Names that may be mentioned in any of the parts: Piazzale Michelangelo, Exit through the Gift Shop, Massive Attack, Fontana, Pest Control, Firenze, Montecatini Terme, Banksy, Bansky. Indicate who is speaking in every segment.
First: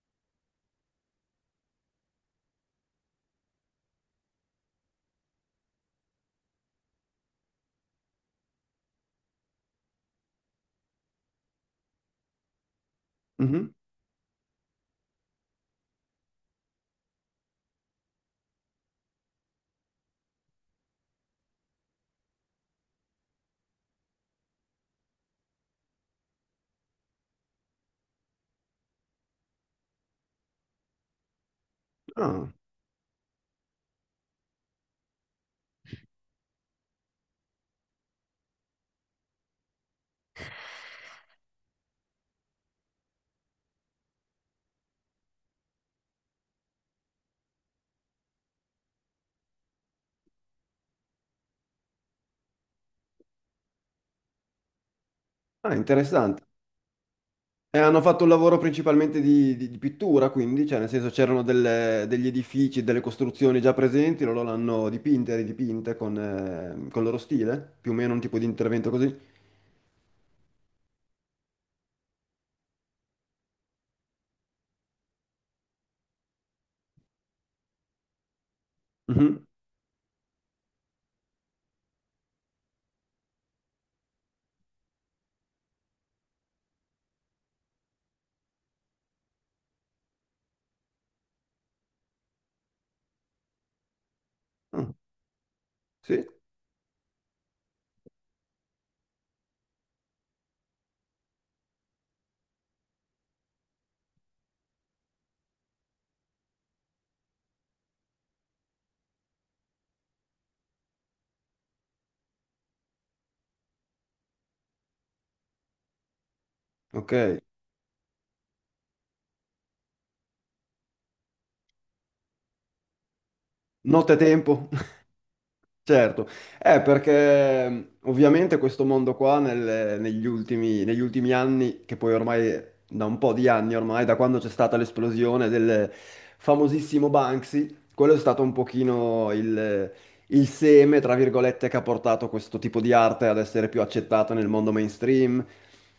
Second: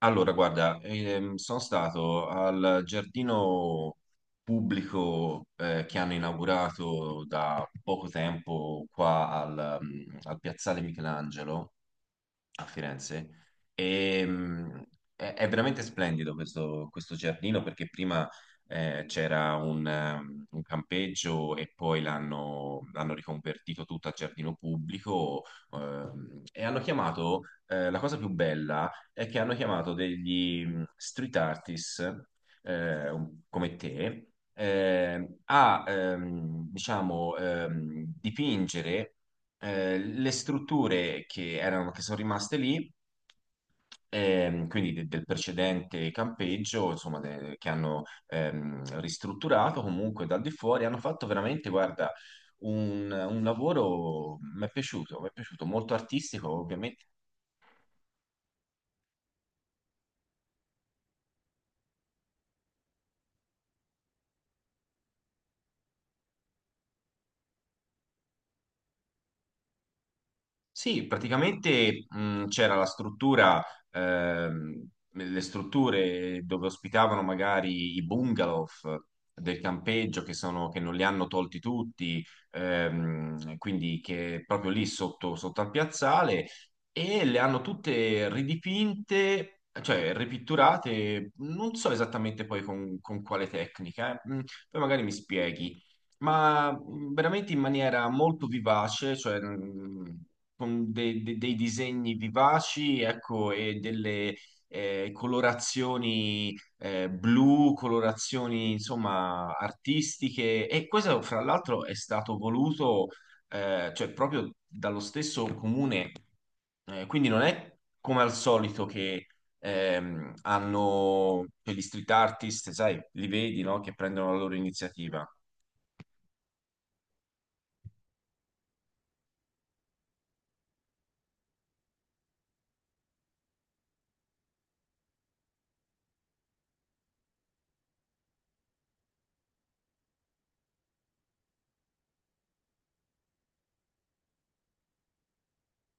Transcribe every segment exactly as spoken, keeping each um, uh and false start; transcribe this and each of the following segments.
Speaker 1: Allora, guarda, ehm, sono stato al giardino pubblico eh, che hanno inaugurato da poco tempo qua al, mm, al Piazzale Michelangelo a Firenze.
Speaker 2: Mhm.
Speaker 1: E, mh, è, è veramente splendido questo, questo giardino perché prima eh, c'era un, ehm, un campeggio e poi l'hanno l'hanno riconvertito tutto a giardino pubblico. Ehm, e hanno chiamato, eh, la cosa più bella è che hanno chiamato degli mh, street artist
Speaker 2: Ah,
Speaker 1: eh, un- come te, eh, a ehm, diciamo, ehm, dipingere eh, le strutture che erano, che sono rimaste lì, ehm, quindi de- del precedente campeggio, insomma, de- che hanno ehm, ristrutturato comunque dal di fuori. Hanno fatto veramente, guarda, un, un lavoro, mi è piaciuto, mi è piaciuto,
Speaker 2: ah,
Speaker 1: molto
Speaker 2: Interessante.
Speaker 1: artistico, ovviamente.
Speaker 2: E hanno fatto un lavoro principalmente di, di- di pittura, quindi, cioè nel senso c'erano delle- degli edifici, delle costruzioni già presenti, loro l'hanno dipinte, ridipinte con, eh, con il loro stile, più o meno un tipo di intervento così.
Speaker 1: Sì, praticamente, mh, c'era la struttura, ehm, le strutture dove ospitavano magari i bungalow
Speaker 2: Mhm.
Speaker 1: del campeggio, che sono, che non li hanno tolti tutti, ehm, quindi che proprio lì sotto, sotto al piazzale, e le hanno tutte ridipinte, cioè ripitturate, non so esattamente poi con, con quale tecnica, eh. Mm, Poi
Speaker 2: Ah,
Speaker 1: magari mi spieghi,
Speaker 2: sì,
Speaker 1: ma mh, veramente in maniera molto vivace, cioè, mh, con de- de- dei disegni vivaci, ecco, e delle eh, colorazioni, eh, blu, colorazioni insomma artistiche. E questo, fra l'altro, è stato voluto, eh, cioè, proprio dallo stesso comune. Eh, quindi
Speaker 2: ok.
Speaker 1: non è come al solito che ehm, hanno per gli street artist, sai, li vedi, no? Che
Speaker 2: Notte e
Speaker 1: prendono la loro
Speaker 2: tempo.
Speaker 1: iniziativa.
Speaker 2: Certo, eh, perché mh, ovviamente questo mondo qua nel- negli ultimi, negli ultimi anni, che poi ormai da un po' di anni ormai, da quando c'è stata l'esplosione del famosissimo Banksy, quello è stato un pochino il, il seme, tra virgolette, che ha portato questo tipo di arte ad essere più accettata nel mondo mainstream,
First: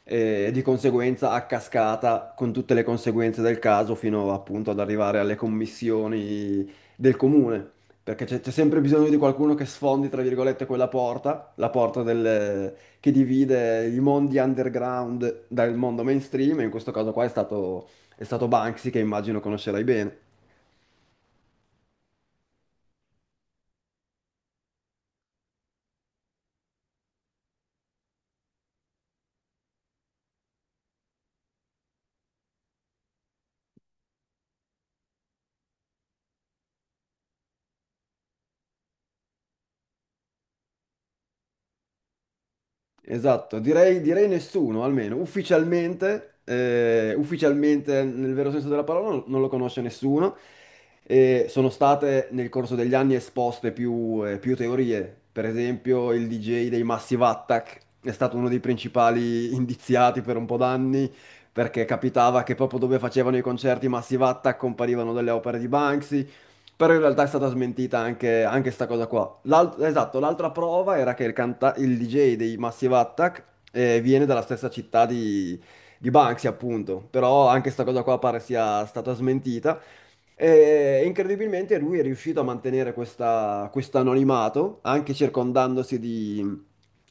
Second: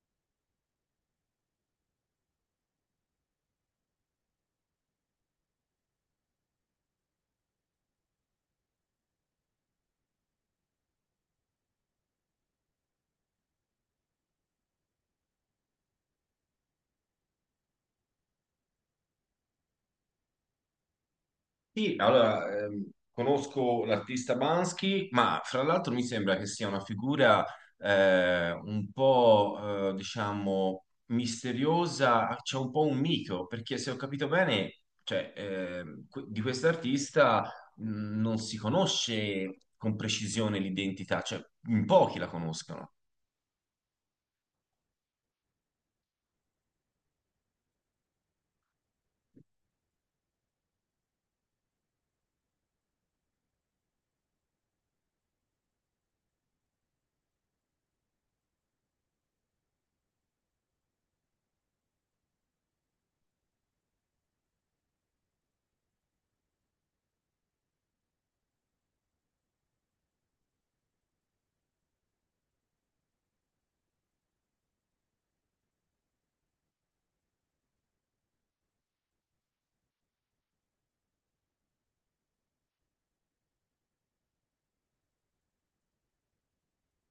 Speaker 2: eh, e di conseguenza a cascata con tutte le conseguenze del caso fino appunto ad arrivare alle commissioni del comune, perché c'è c'è sempre bisogno di qualcuno che sfondi, tra virgolette, quella porta, la porta del- che divide i mondi underground dal mondo mainstream, e in questo caso qua è stato, è stato Banksy, che immagino conoscerai bene.
Speaker 1: Sì, allora, ehm, conosco l'artista Bansky, ma fra l'altro mi sembra che sia una figura eh, un po', eh, diciamo, misteriosa, c'è un po' un mito, perché se ho capito bene, cioè, ehm, que- di quest'artista mh, non si conosce con precisione l'identità, cioè in pochi la conoscono.
Speaker 2: Esatto, direi, direi nessuno, almeno ufficialmente, eh, ufficialmente nel vero senso della parola non, non lo conosce nessuno. E sono state nel corso degli anni esposte più, eh, più teorie, per esempio il D J dei Massive Attack è stato uno dei principali indiziati per un po' d'anni, perché capitava che proprio dove facevano i concerti Massive Attack comparivano delle opere di Banksy. Però in realtà è stata smentita anche, anche sta cosa qua. L'alt- esatto, l'altra prova era che il, canta- il D J dei Massive Attack, eh, viene dalla stessa città di, di Banksy, appunto. Però anche sta cosa qua pare sia stata smentita. E incredibilmente lui è riuscito a mantenere questa, questo anonimato, anche circondandosi di,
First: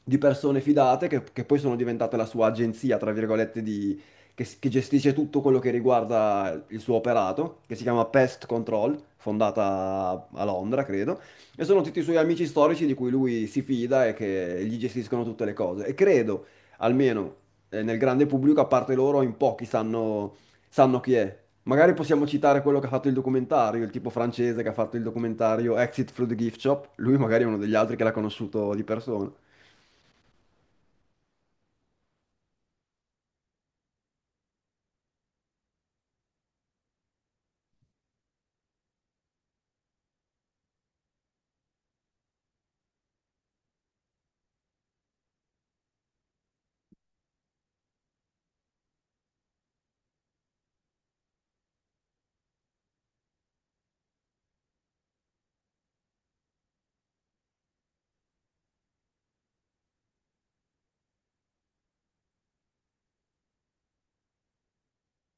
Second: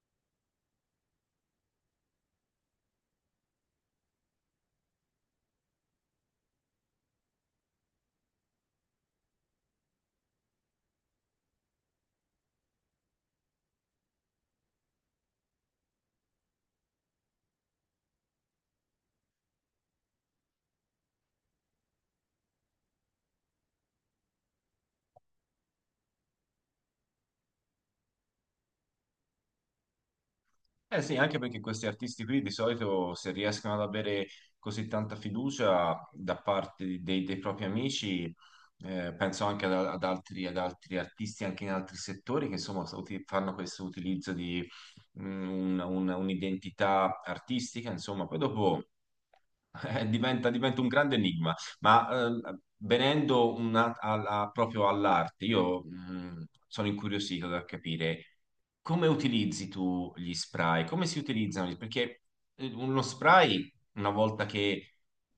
Speaker 2: di persone fidate che, che poi sono diventate la sua agenzia, tra virgolette, di che, s- che gestisce tutto quello che riguarda il suo operato, che si chiama Pest Control, fondata a Londra, credo, e sono tutti i suoi amici storici di cui lui si fida e che gli gestiscono tutte le cose. E credo, almeno, eh, nel grande pubblico, a parte loro, in pochi sanno, sanno chi è. Magari possiamo citare quello che ha fatto il documentario, il tipo francese che ha fatto il documentario Exit through the Gift Shop. Lui magari è uno degli altri che l'ha conosciuto di persona.
Speaker 1: Eh sì, anche perché questi artisti qui di solito, se riescono ad avere così tanta fiducia da parte di- dei, dei propri amici, eh, penso anche ad, ad altri, ad altri artisti anche in altri settori che insomma so- uti- fanno questo utilizzo di mm, un- un- un'identità artistica, insomma, poi dopo eh, diventa, diventa un grande enigma. Ma eh, venendo una- alla- proprio all'arte, io mh, sono incuriosito da capire come utilizzi tu gli spray, come si utilizzano, gli- perché eh, uno spray, una volta che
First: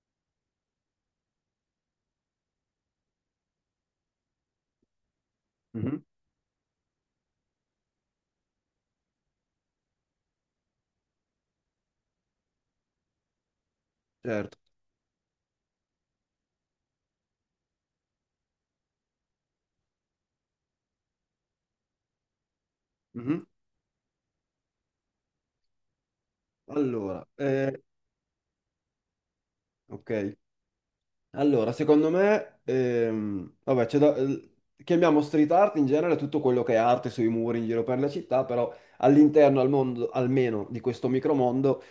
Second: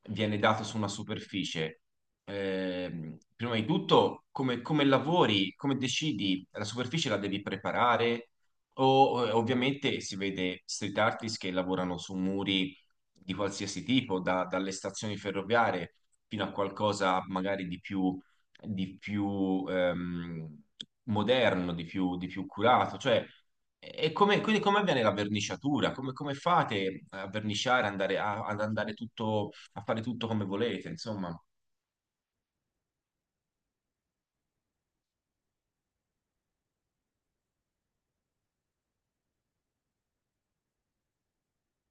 Speaker 1: viene dato su una superficie, ehm, prima di tutto come, come lavori, come
Speaker 2: Mhm.
Speaker 1: decidi? La superficie la devi preparare, o eh, ovviamente si vede street artist che lavorano su muri di qualsiasi tipo, da-
Speaker 2: Certo.
Speaker 1: dalle stazioni ferroviarie fino a qualcosa magari di più, di più ehm, moderno, di più, di più curato. Cioè,
Speaker 2: Mhm.
Speaker 1: e come, quindi come avviene la verniciatura? Come, come fate
Speaker 2: Allora,
Speaker 1: a
Speaker 2: eh,
Speaker 1: verniciare, andare a- ad andare tutto, a fare
Speaker 2: ok.
Speaker 1: tutto come volete? Insomma,
Speaker 2: Allora, secondo me, ehm, vabbè, c'è da- eh, chiamiamo street art in genere tutto quello che è arte sui muri in giro per la città, però all'interno, al mondo, almeno di questo micromondo,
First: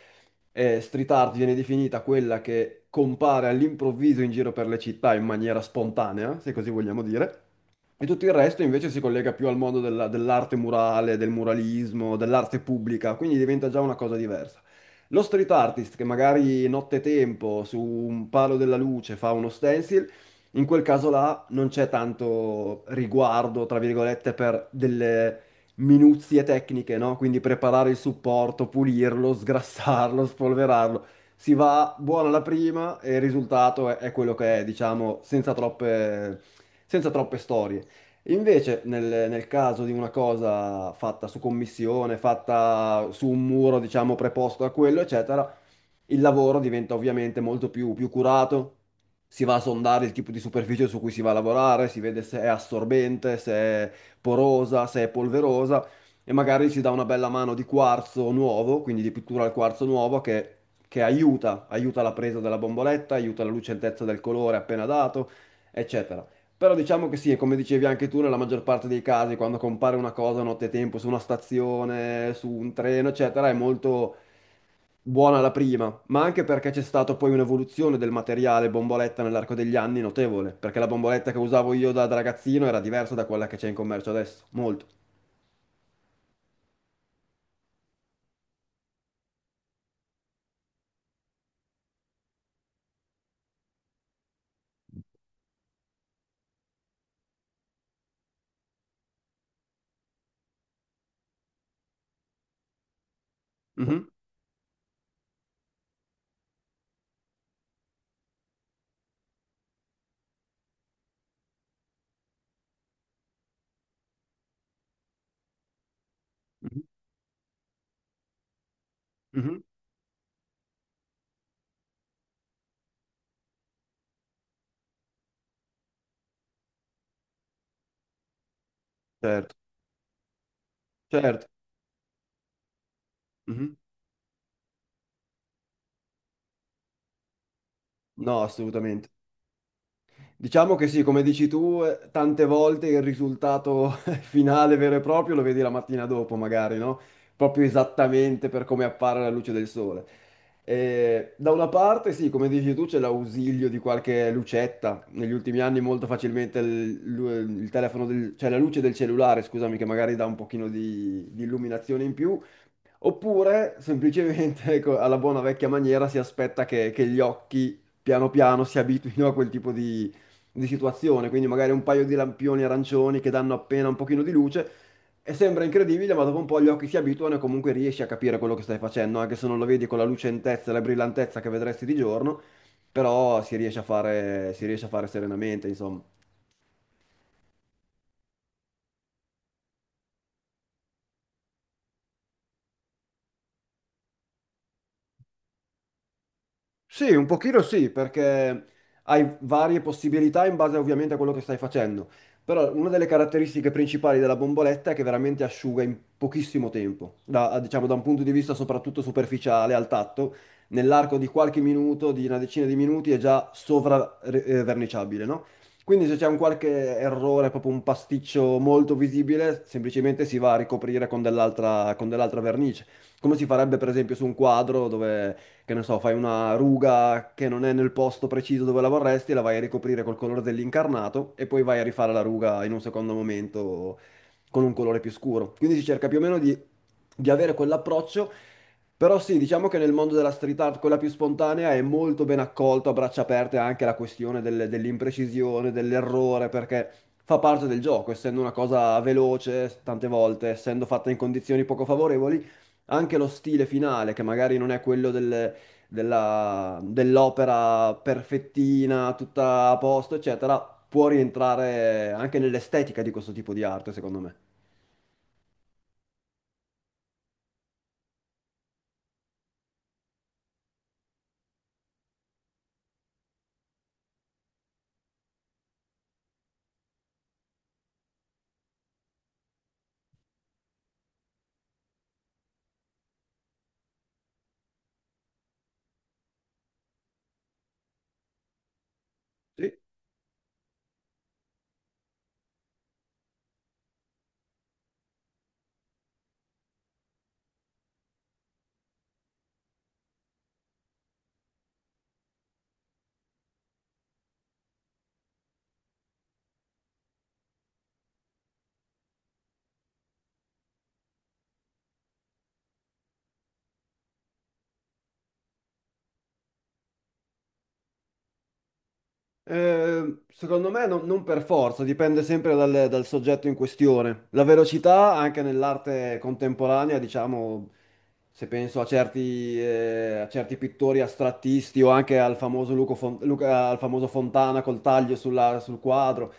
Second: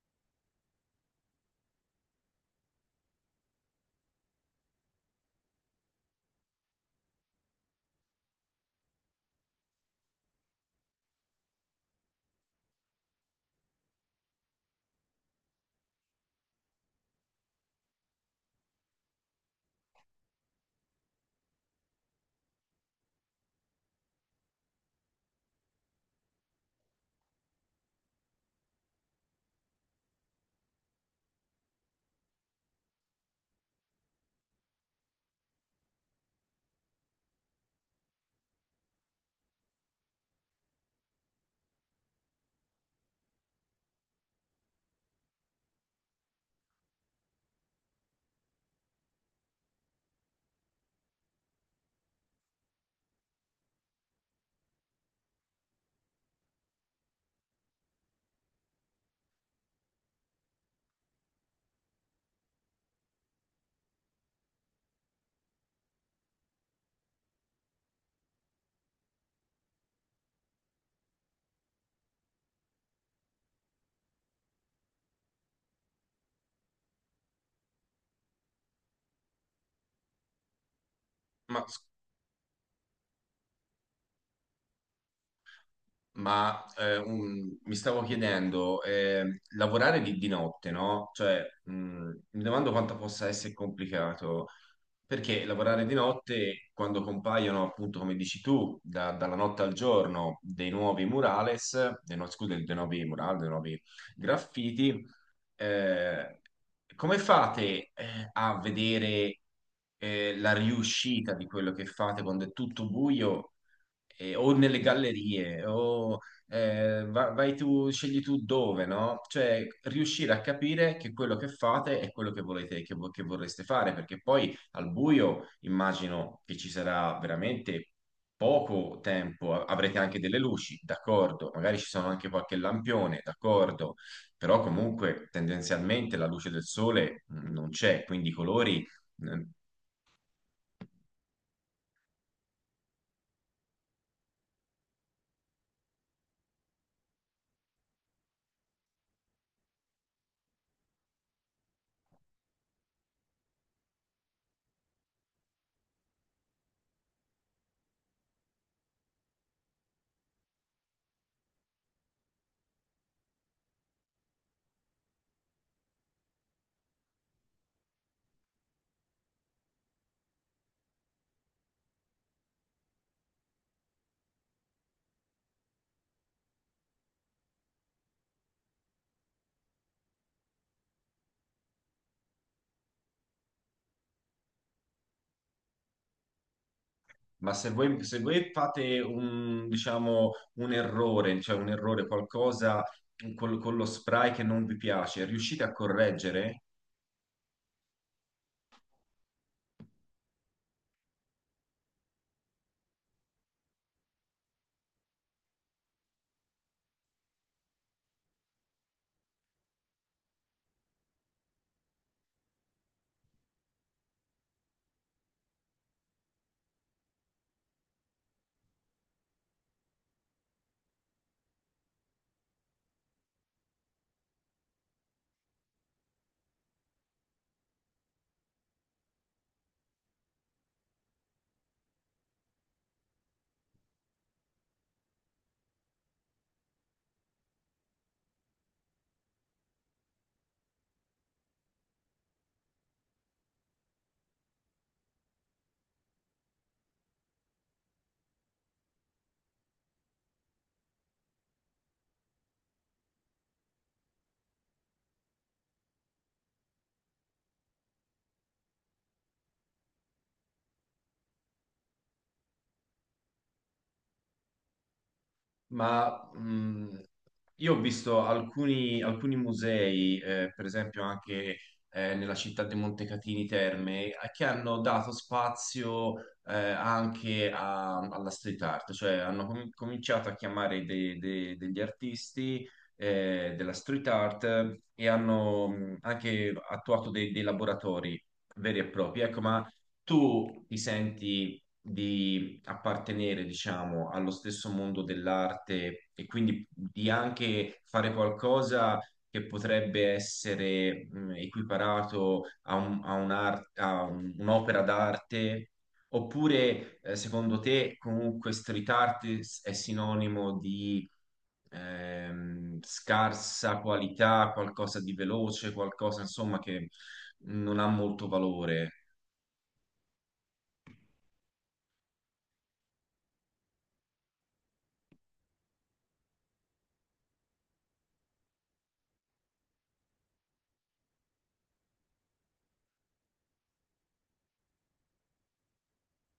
Speaker 2: eh, street art viene definita quella che compare all'improvviso in giro per le città in maniera spontanea, se così vogliamo dire, e tutto il resto invece si collega più al mondo della- dell'arte murale, del muralismo, dell'arte pubblica, quindi diventa già una cosa diversa. Lo street artist che magari nottetempo su un palo della luce fa uno stencil, in quel caso là non c'è tanto riguardo, tra virgolette, per delle minuzie tecniche, no? Quindi preparare il supporto, pulirlo, sgrassarlo, spolverarlo. Si va buona la prima e il risultato è, è quello che è, diciamo, senza troppe, senza troppe storie. Invece, nel, nel caso di una cosa fatta su commissione, fatta su un muro, diciamo, preposto a quello, eccetera, il lavoro diventa ovviamente molto più, più curato. Si va a sondare il tipo di superficie su cui si va a lavorare, si vede se è assorbente, se è porosa, se è polverosa, e magari si dà una bella mano di quarzo nuovo, quindi di pittura al quarzo nuovo, che, che aiuta, aiuta la presa della bomboletta, aiuta la lucentezza del colore appena dato, eccetera. Però diciamo che sì, e come dicevi anche tu, nella maggior parte dei casi, quando compare una cosa a nottetempo su una stazione, su un treno, eccetera, è molto buona la prima, ma anche perché c'è stata poi un'evoluzione del materiale bomboletta nell'arco degli anni notevole, perché la bomboletta che
Speaker 1: ma
Speaker 2: usavo
Speaker 1: s-
Speaker 2: io da, da ragazzino era diversa da quella che c'è in commercio adesso, molto.
Speaker 1: ma eh, un- mi stavo chiedendo, eh, lavorare di, di notte, no? Cioè, mh, mi domando quanto possa essere complicato, perché lavorare di notte, quando compaiono, appunto, come dici tu, da- dalla notte al giorno, dei nuovi murales, dei, no- scusa, dei nuovi murales, dei nuovi
Speaker 2: Mhm,
Speaker 1: graffiti, eh, come fate eh, a vedere eh, la riuscita di quello che fate quando è tutto buio? E- o nelle gallerie, o
Speaker 2: mhm,
Speaker 1: eh, va- vai tu, scegli tu dove, no?
Speaker 2: mhm.
Speaker 1: Cioè, riuscire a capire che quello che fate è quello che volete, che, vo- che vorreste fare, perché poi al buio immagino che ci sarà veramente poco tempo.
Speaker 2: Certo,
Speaker 1: A- avrete anche delle luci,
Speaker 2: certo.
Speaker 1: d'accordo, magari ci sono anche qualche lampione,
Speaker 2: Mhm.
Speaker 1: d'accordo, però comunque tendenzialmente la luce del sole mh, non c'è, quindi i
Speaker 2: No,
Speaker 1: colori…
Speaker 2: assolutamente.
Speaker 1: mm,
Speaker 2: Diciamo che sì, come dici tu, eh, tante volte il risultato finale vero e proprio lo vedi la mattina dopo, magari, no? Proprio esattamente per come appare alla luce del sole. Eh, da una parte, sì, come dici tu, c'è l'ausilio di qualche lucetta. Negli ultimi anni molto facilmente il, lu- il telefono del- cioè la luce del cellulare, scusami, che magari dà un pochino di, di illuminazione in più. Oppure semplicemente ecco, alla buona vecchia maniera si aspetta che, che gli occhi piano piano si abituino a quel tipo di, di situazione, quindi magari un paio di lampioni arancioni che danno appena un pochino di luce, e sembra incredibile, ma dopo un po' gli occhi si abituano e comunque riesci a capire quello che stai facendo, anche se non lo vedi con la lucentezza e la brillantezza che vedresti di giorno, però si riesce a fare, si riesce a fare serenamente, insomma.
Speaker 1: Ma se voi, se voi fate un, diciamo, un errore, cioè un errore, qualcosa col- con lo spray che non vi piace, riuscite a correggere?
Speaker 2: Sì, un pochino sì, perché hai varie possibilità in base ovviamente a quello che stai facendo. Però una delle caratteristiche principali della bomboletta è che veramente asciuga in pochissimo tempo, da, diciamo da un punto di vista soprattutto superficiale al tatto, nell'arco di qualche minuto, di una decina di minuti è già sovraverniciabile, no? Quindi se c'è un qualche errore, proprio un pasticcio molto visibile, semplicemente si va a ricoprire con dell'altra con dell'altra vernice, come si farebbe per esempio su un quadro dove, che ne so, fai una ruga che non è nel posto preciso dove la vorresti, e la vai a ricoprire col colore dell'incarnato e poi vai a rifare la ruga in un secondo momento con un colore più scuro. Quindi si cerca più o meno di, di avere quell'approccio, però sì, diciamo che nel mondo della street art, quella più spontanea, è molto ben accolto a braccia aperte anche la questione del- dell'imprecisione, dell'errore, perché fa parte del gioco, essendo una cosa veloce, tante volte, essendo fatta in condizioni poco favorevoli, anche lo stile finale, che magari non è quello del della- dell'opera perfettina, tutta a posto, eccetera, può rientrare anche nell'estetica di questo tipo di arte, secondo me.
Speaker 1: Ma mh, io ho visto alcuni, alcuni musei, eh, per esempio anche eh, nella città di Montecatini Terme, eh, che hanno dato spazio eh, anche a- alla street art, cioè hanno com- cominciato a chiamare de- de- degli artisti eh, della street art, e hanno mh, anche attuato dei, dei laboratori veri e propri. Ecco, ma
Speaker 2: Sì.
Speaker 1: tu ti senti appartenere, diciamo, allo stesso mondo dell'arte, e quindi di anche fare qualcosa che potrebbe essere mh, equiparato a un- a un'ar- a un- un'opera d'arte, oppure eh, secondo te comunque street art è sinonimo di ehm, scarsa qualità, qualcosa di veloce, qualcosa insomma che non ha molto valore?
Speaker 2: Eh, secondo me non, non per forza, dipende sempre dal, dal soggetto in questione. La velocità, anche nell'arte contemporanea, diciamo, se penso a certi, eh, a certi pittori astrattisti o anche al famoso, Luco Fon- Luca- al famoso Fontana col taglio sulla- sul quadro,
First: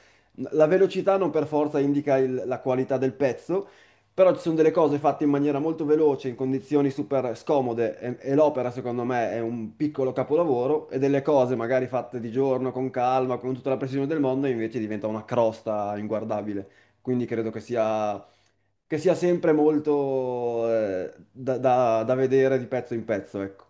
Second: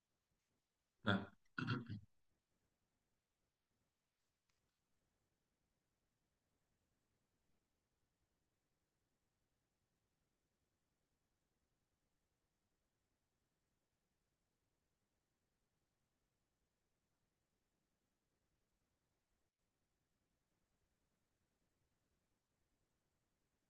Speaker 2: la
Speaker 1: Eh.
Speaker 2: velocità non per forza indica il- la qualità del pezzo. Però ci sono delle cose fatte in maniera molto veloce, in condizioni super scomode e, e l'opera secondo me è un piccolo capolavoro, e delle cose magari fatte di giorno, con calma, con tutta la precisione del mondo, invece diventa una crosta inguardabile. Quindi credo che sia, che sia sempre molto eh, da, da da vedere di pezzo in pezzo, ecco.